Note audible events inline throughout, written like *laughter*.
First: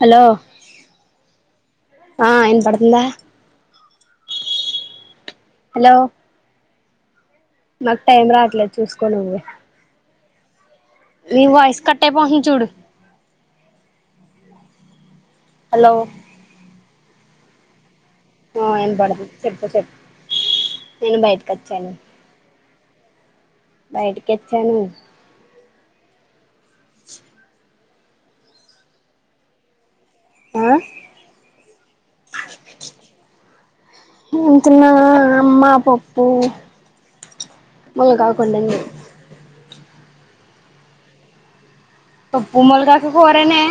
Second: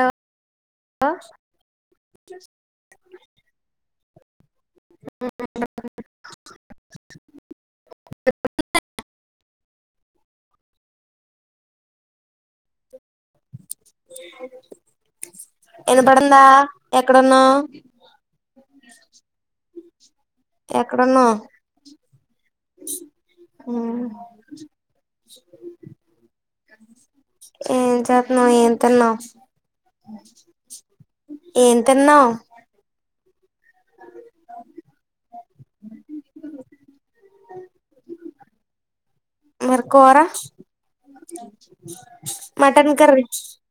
Hello ఆ వినపడుతుందా ఉ ఉ హలో నాక్ టైం రాట్లేద్ చూస్కో నువ్వే నీ వాయిస్ కట్టైపోతుంది చూడు హలో ఇనపడిందా ఎక్కడున్నావ్ ఆ ఇనపడుతుంది చెప్పు చెప్ ఎక్కడున్నావ్. ఉ బయటికి వచ్చాను ఏం చేతున్నవ్ ఏం తిన్నావ్. ఆ ఏం తిన్నావ్ ఏం తిన్నాన అమ్మా పప్పు ములగాకు ఉండండి మరి కూర. పప్పు మటన్ ములగాకు కర్రీ కూరేనే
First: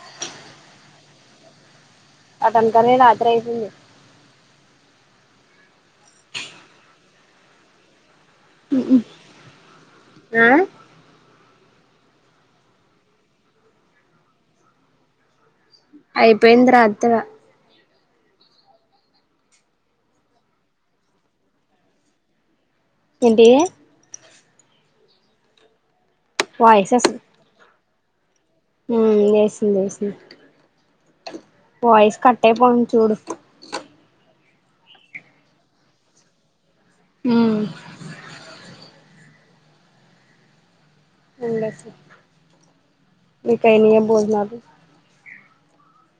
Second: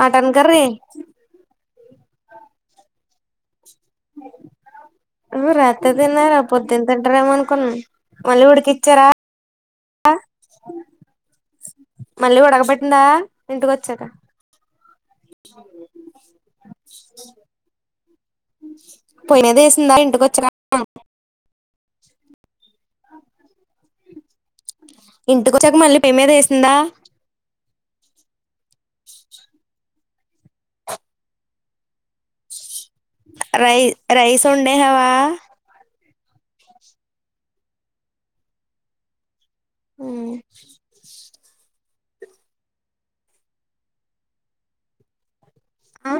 మటన్ కర్రీ మటన్ కర్రీనా రాత్రైసింది రాతిర్దిన్నారా పొద్దున్ తింటరేమో అనుకున్నాం మళ్ళీ ఉడికిచ్చారా ఆ మళ్ళీ ఉడగబెటిన్ద ఇంటికొచ్చాక అయిపోయింది రా *unintelligible* పొయినదేసిందా ఇంటికొ *unintelligible* ఏంటి ఇంటికొచ్చాక మళ్ళీ మీ మీదేస్ వాయిస్ ఉమ్మ్ ఏసింది ఏసింది వాయిస్ కట్టైపోతుంది చూడు రై రైస్ ఉండే హవా ఉ ఆ *unintelligible* భోజ్నాలు ఆ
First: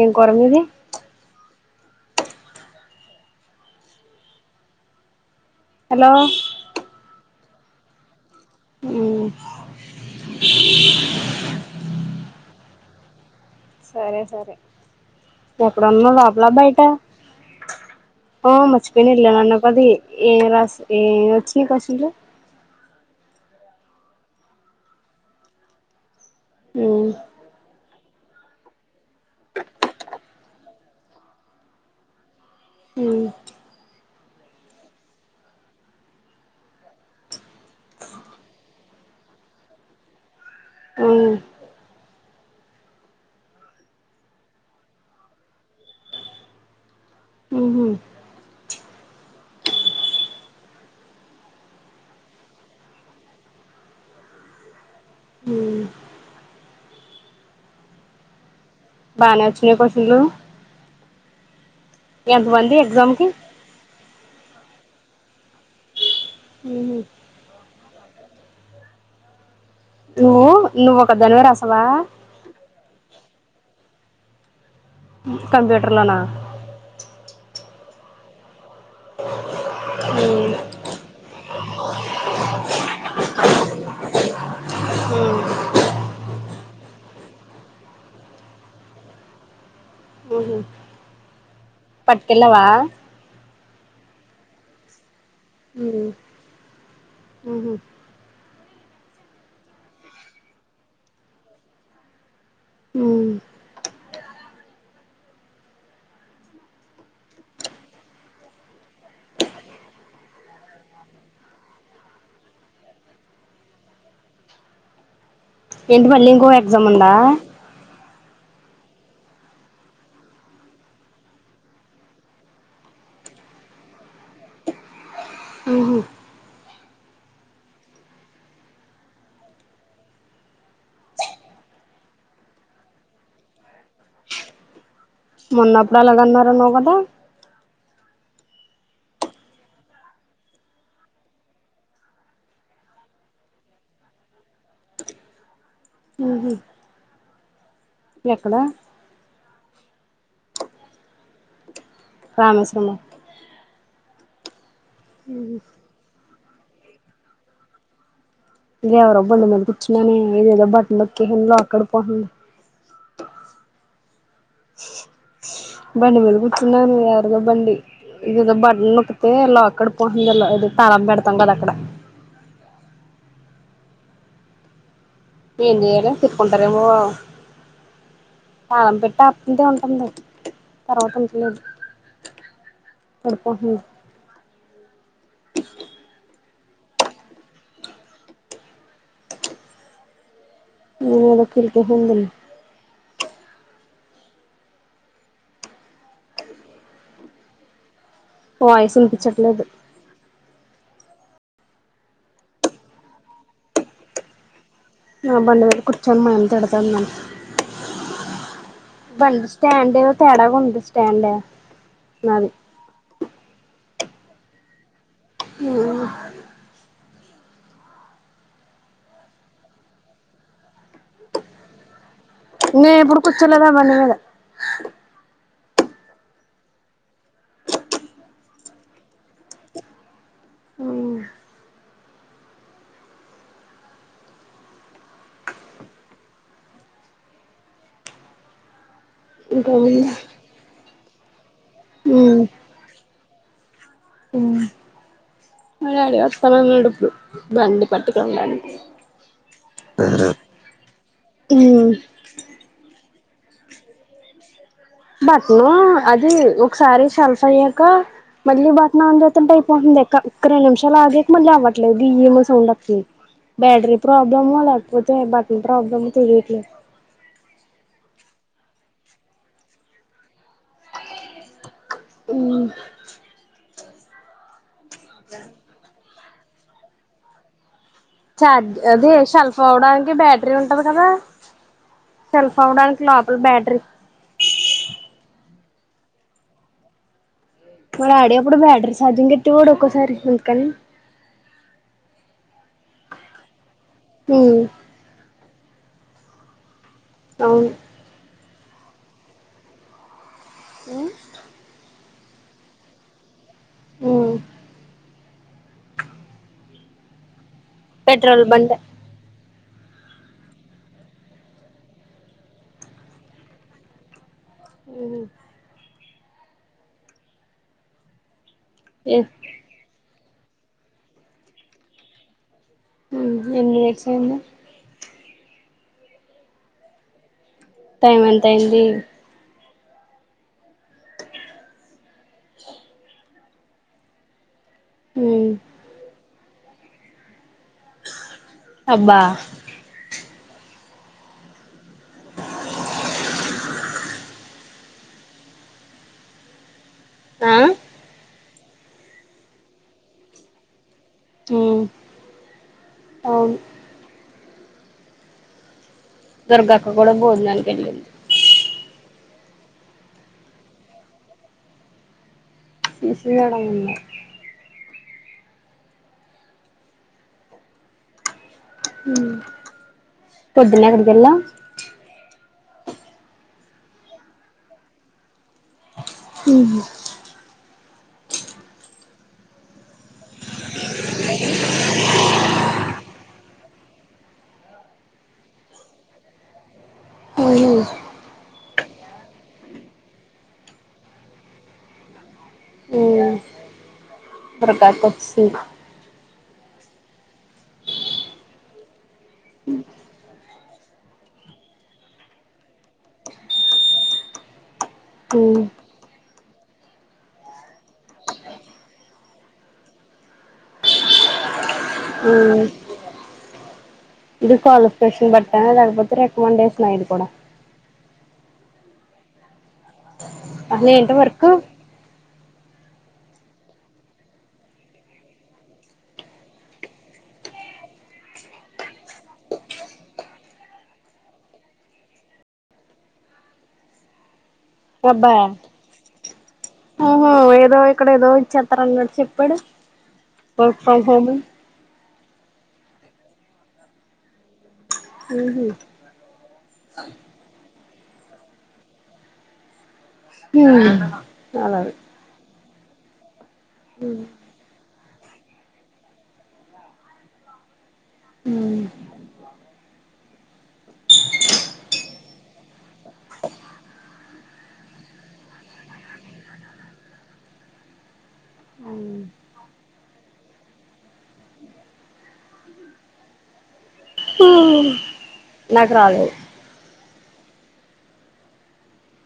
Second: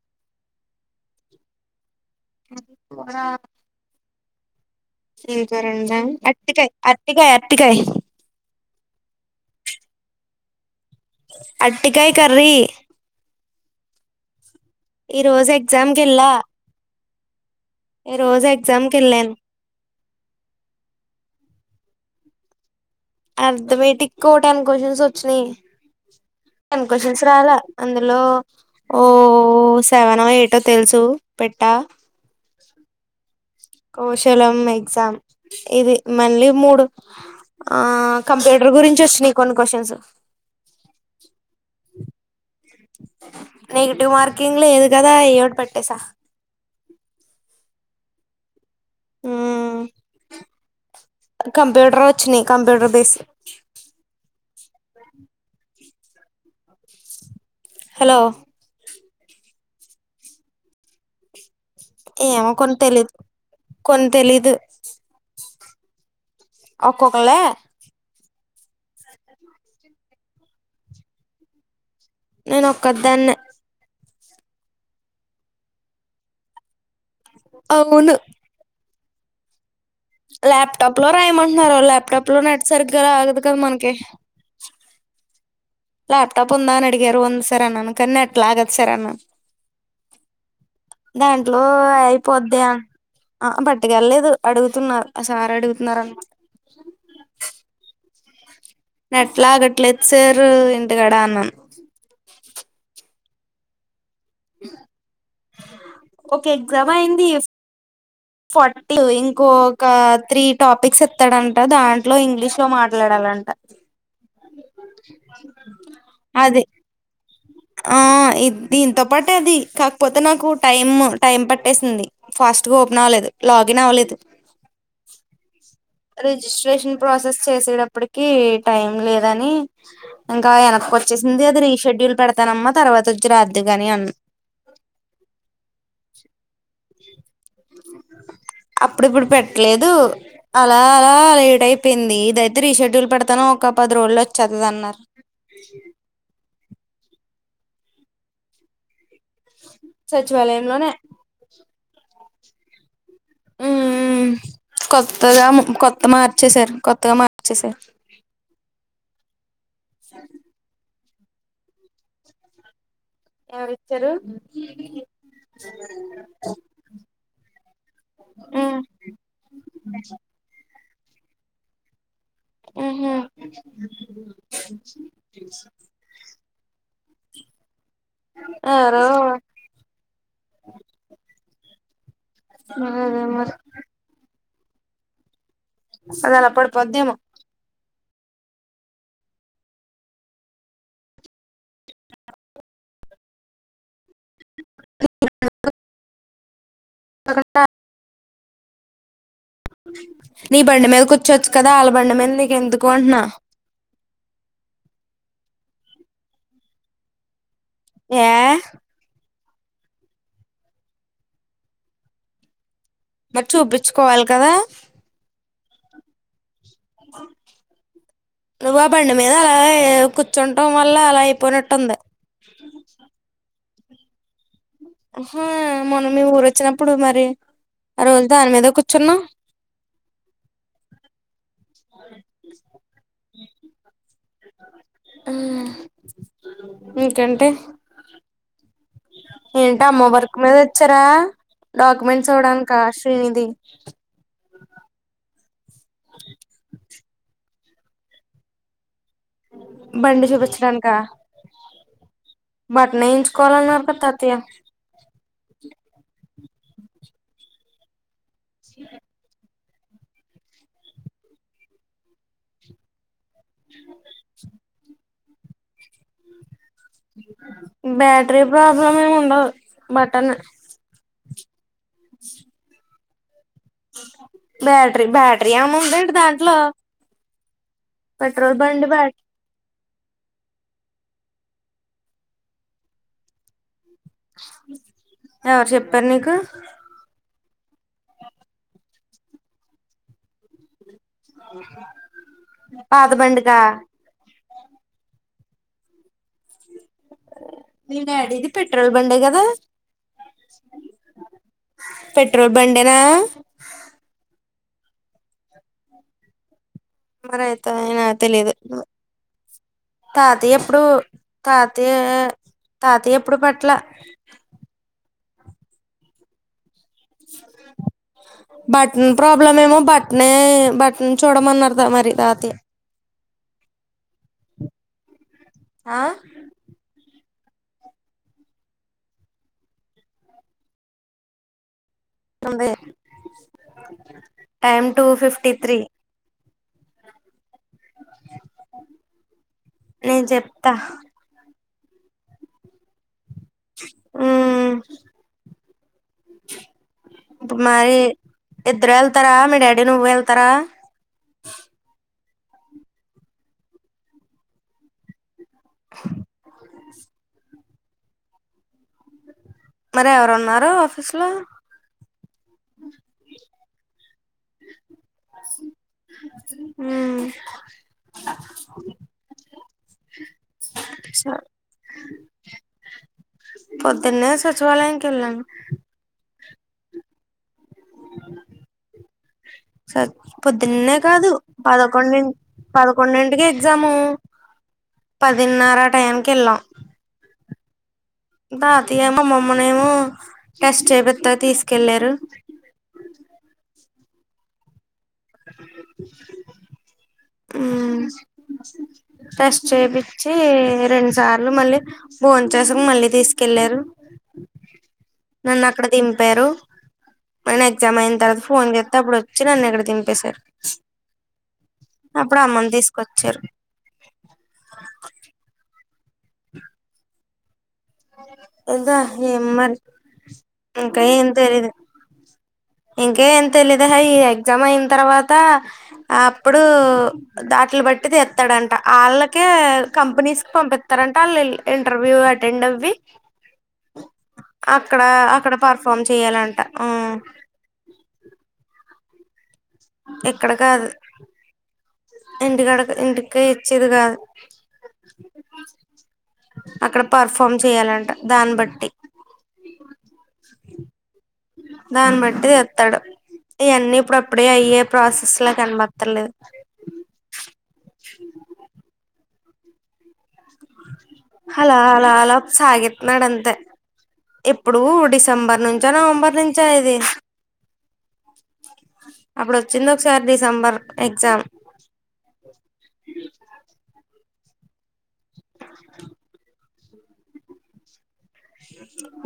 ఏం కూర మీది *unintelligible* హలో అత్తికేయ్ య అట్టికయ్ అట్టికాయ్ ఊమ్ అట్టికాయ్ కర్రీ సరే సరే ఈ రోజు ఎగ్జామ్ ఎక్కడున్నావ్ కెళ్ళా లోపల బైట ఈ రోజు ఆ ఎగ్జామ్ మర్చిపెన కెళ్ళాను ఇళ్ళనన్న పది ఏ రాస్ ఏ వచ్చి కశిల అర్ధమేటిక్ టెన్ క్వశన్స్ ఒచ్చినయ్ టెన్ మ్మ్ కొశన్స్ రాలా అందులో ఓ సెవెనో ఎయిటో తెలుసు పెట్ట ఉ కౌశలం ఎగ్జామ్ ఇది మళ్ళీ మూడు ఆ కంప్యూటర్ గురించి వొచ్చినాయి కొన్ని క్వశ్చన్స్ ఉ నెగిటివ్ మార్కింగ్ లేదు కదా ఎదో ఒకటి పెట్టేసా ఉహు కంప్యూటర్ వొచ్చినాయ్ కంప్యూటర్ బేస్ మ్మ్ హలో బానే వొచ్చినయ క్వశ్చన్లు ఎంతమంది ఎగ్జామ్ కి కొన్ తెలీదు మ్హూ ఒక్కొకలే నువ్వు నువ్వు ఒక దానివె రాసవ నేను ఒక్క దాన్నే కంప్యూటర్ లోన అవును మ్మ్ ల్యాప్టాప్ లో రాయమంటున్నరు ల్యాప్టాప్ లో నెట్ సరిగ్గా రాద్ కదా మనకి హు ల్యాప్టాప్ ఉంద అని అడిగారు ఉంది సార్ అన్నాను కానీ నెట్ లాగదు సార్ అన్న ఉహు దాంట్లో అయిపోద్ద ఆ పట్టుక వెళ్లేదు అడుగుతున్న ఆ సార్ అడుగుతున్నారు అన్ ఊహు నెట్ లాగట్లేదు సారు ఇంటికాడ అన్నాను హ్మ్ ఒక ఎగ్జామ్ అయింది ఫార్టీ ఇంకో ఒక త్రీ టాపిక్స్ ఇత్తడంట దాంట్లో ఇంగ్లీష్ లో మాట్లాడాలంట ఏంటి మళ్ళీ ఇంకొక అది ఎగ్జామ్ ఉందా ఆ ఇ దీంతో పాటే అది కాకపోతే నాకు టైమ్ టైం పట్టేసింది ఫాస్ట్ గా ఓపెన్ అవ్వలేదు లాగిన్ అవ్వలేదు ఊహూ రిజిస్ట్రేషన్ ప్రాసెస్ చేసేటప్పటికి టైం లేదని ఇంకా ఎనక్కి వొచ్చేసింది అది రీషెడ్యూల్ పెడతానమ్మా తర్వాత వొచ్చి రాద్దుగాని అన్న మొన్న అప్పుడు అలాగే అన్నారన్నావు కదా అప్పుడు ఇప్పుడు పెట్లేదు అలా అలా లేట్ అయిపోయింది ఇదయితే రీషెడ్యూల్ పెడతాను ఒక పది రోజులు వొచ్చేతది అన్నారు ఊహూ ఎక్కడ సచివాలయం లోనే రామేస్రమ్మ హ్మ్ మ్మ్ కొత్తగా ము కొత్త మార్చసారు కొత్తగా మార్చేసారు ఇ ఎవరో బండి మీద కూర్చున్నానే ఇదేదో బటన్ నొక్కేశాను లాక్కడి పోతుంది ఎవరు ఇచ్చారు బండి మీద కూర్చున్నావు నువ్వు ఎవరిదో బండి ఇదేదో ఉమ్ బటన్ నొక్ అయితే లాక్కడి పోతుంది అల్ల అది తాళం పెడతాం కదా అక్కడ ఊహూ ఏం చేయాల తిట్టుకుంటారేమో తాళం ఎవరో పెట్టా అంతే ఉంటుంది తర్వాత ఉంట్లేదు ఆ అదేమరి అదలా పడిపోద్దేమో వినోద్ వచ్చి హెల్ప్ చేసిండు *inaudible* బాగుందా వాయిస్ ఇన్పించట్లేదు నీ బండి మీద కూచ్చోచ్చు కదా ఆళ్ళ బండి మీద నీకెందుకు అంట్నా మా బండి మీద కూచ్చోను నేను మా ఆయన తిడ్తాడు నన్ను యే బండి స్టాండ్ ఏదో తేడాగుంది స్టాండే మాది మరి చూపించ్కోవాలి కదా హు నువ్ ఆ బండి మీద అలా ఏ కూర్చుంటం వల్ల అలా అయిపోయినట్టుంది నేనెప్పుడూ కూచ్చోలేదు ఆ బండి మీద హా మొన్న మీ ఊరొచ్చినప్పుడు మరి ఆ రోజు దాని మీద కూర్చున్నావ్ ఆ ఇంకెంటి ఏంటా ఇంకేముంది మోవర్ మీదొచ్చారా డాక్యుమెంట్స్ ఇవ్వడానికా శ్రీనిధి ఉ మా డాడీ ఒస్తనన్నడు ఇప్పుడు బండి పట్టుకొని బండి చూపించడానికా ఉమ్ బట్నేయించ్కోవాలన్నారు కదా తాతయ్య బట్నూ అది ఒకసారి సెల్ఫ్ అయ్యాక మళ్ళీ బటన్ ఆన్ చేతుంటే అయిపోతుంది ఇంకా ఒక రెండు నిమిషాలాగాక మళ్ళీ అవట్లేదు గియ్ మని సౌండ్ అత్తుంది బ్యాటరీలు ప్రాబ్లమ్ లేపో తె బటన్ ప్రాబ్లమో తెలీట్లేదు బ్యాటరీ ప్రాబ్లం ఏముండదు బటనే బ్యాట్రీ బ్యాట్రీ ఏముందేటి దాంట్లో పెట్రోల్ చార్జ్ బండి అదే బ్యాట షెల్ కోవడాన్కి బ్యాట్రీ ఉంటది కదా సెల్ఫ్ అవ్వడానికి లోపల బ్యాట్రీ ఎవరు చెప్పారు నీకు మా డాడి అప్పుడు బ్యాట్రీ సార్జింగెట్టేవాడు ఒక్కోసారి అందుకని పాత బండికా హు అవును మీ డాడీదీ పెట్రోల్ బండే కదా ఆ పెట్రోల్ బండేనా హ్మ్ మరైతే ఏమో నాకు పెట్రోల్ తెలిదు బంక్ తాతయ్యప్పుడు తాతయ్య తాతయ్యెప్పుడు పెట్ల ఉహు బట్న్ ప్రాబ్ బ్లెమేమో బట్నే బట్న్ చూడమన్నారు మరి తాతయ్య *unintelligible* ఆ టైం ఎంతైంది తొంబై టైమ్ టూ హ్మ్ ఫిఫ్టీ త్రీ అబ్బా నేను చెప్తా ఉమ్ ఆ మరి ఇద్దరు వెళ్తరా మీ డాడీ నువ్వు వెళ్తరా ఉమ్ దుర్గక్క కూడా భోజనానికి ఎల్లింది మరి ఎవరున్నారు ఆఫీస్ లో *unintelligible* ఉమ్ పొద్దున ఎక్కడికి ఎల్లవ్ పొద్దున్నే సచివాలయంకేళ్ళను ఉహు స పొద్దున్నే కాదు పదకొండు ఇ పదకొండింటికి ఎగ్జామూ పదిన్నర ఆ టైంకి కేళ్ళాం ఉహు దాతి ఏమో మామ్మనేమో టెస్ట్ చేపిత్త తీస్కెళ్ళారు ఉ పర గకచ్ ఉమ్ ఫస్ట్ ఏపిచ్చీ రెండు సార్లు మళ్ళీ భోన్ చేసి మళ్ళీ తీస్కెళ్ళారు హ్మ్ నన్ను అక్కడ దింపారూ నేను ఎగ్జామ్ అయిన్ తర్వాత ఫోన్ జేస్తే అప్పుడు ఒచ్చి నన్నుక్కడ దింపేశారు అప్పుడు హ్మ్ అమ్మను తీస్కొచ్చారు ఇది క్వాలిఫికేషన్ బట్ట లేక్పోతే రిక్మండేషనా ఇది కూడా ఎదా ఏమో మరి అసలు ఇంకా ఏంటి ఎం వర్క్ తెలిదు ఇంక ఏం తెలిదు ఎహే ఈ ఎగ్జామ్ అయిన్ తర్వాత అప్పుడూ దాట్లు బట్టి తీత్తడంట ఆళ్ళకే కంపెనీస్కి పంపిత్తరంట ఆళ్ళు ఇంటర్వ్యూ అటెండ్ అవ్ పి అక్కడా అబ్బా అక్కడ పర్ఫాం చేయాలంట ఉ అక్కడ ఏదో చెత్తరంగాడు చెప్పాడూ ఇక్కడ కాదు ఇంటికాడ ఇంటికి ఇచ్చేది కాదు ఉహు అక్కడ పర్ఫాం చేయాలంట దాన్ బట్టి హు అలాగే దాన్ని బట్టి ఎత్తడూ ఇయాన్నీ ఇప్పుడు అప్పుడే అయ్యే ప్రాసెస్ కనబత్తలేదు ఉ హలా అలా అలా సాగిత్నడంతే ఇప్పుడూ డిసెంబర్ నుంచా నవంబర్ నుంచా ఇదీ అప్పుడు ఒచ్చింది ఒక్సారి డిసెంబర్ ఎగ్జామ్ ఉ నాక్ రాలేదు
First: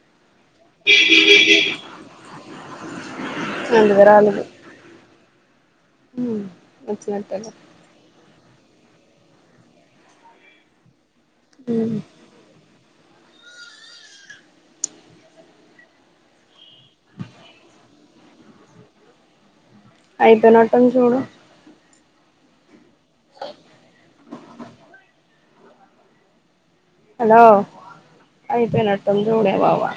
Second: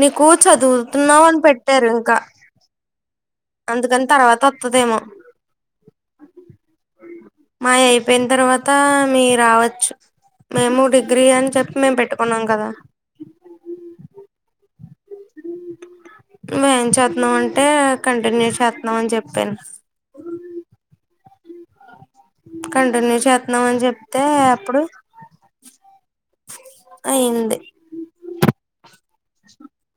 నీకు చదువు తున్నావు అని పెట్టారు ఇంక అందుకే అందుకని తర్వాత ఒత్తదేమో హు వచ్చినట్టలే పోయిన్ తర్వాతా మీ రావచ్చు మేము డిగ్రీ అని చెప్పి మేము పెట్టుకున్నాం కదా మే చేత్నామ్ అంటే కంటిన్యూ చేత్నామ్ అని చెప్పేను అయిపోయినట్టు ఉంది చూడు కంటిన్యూ చేత్నామ్ అని చెప్తే అప్పుడు హలో అయింది అయిపోనట్టు ఉందే జూడే వావా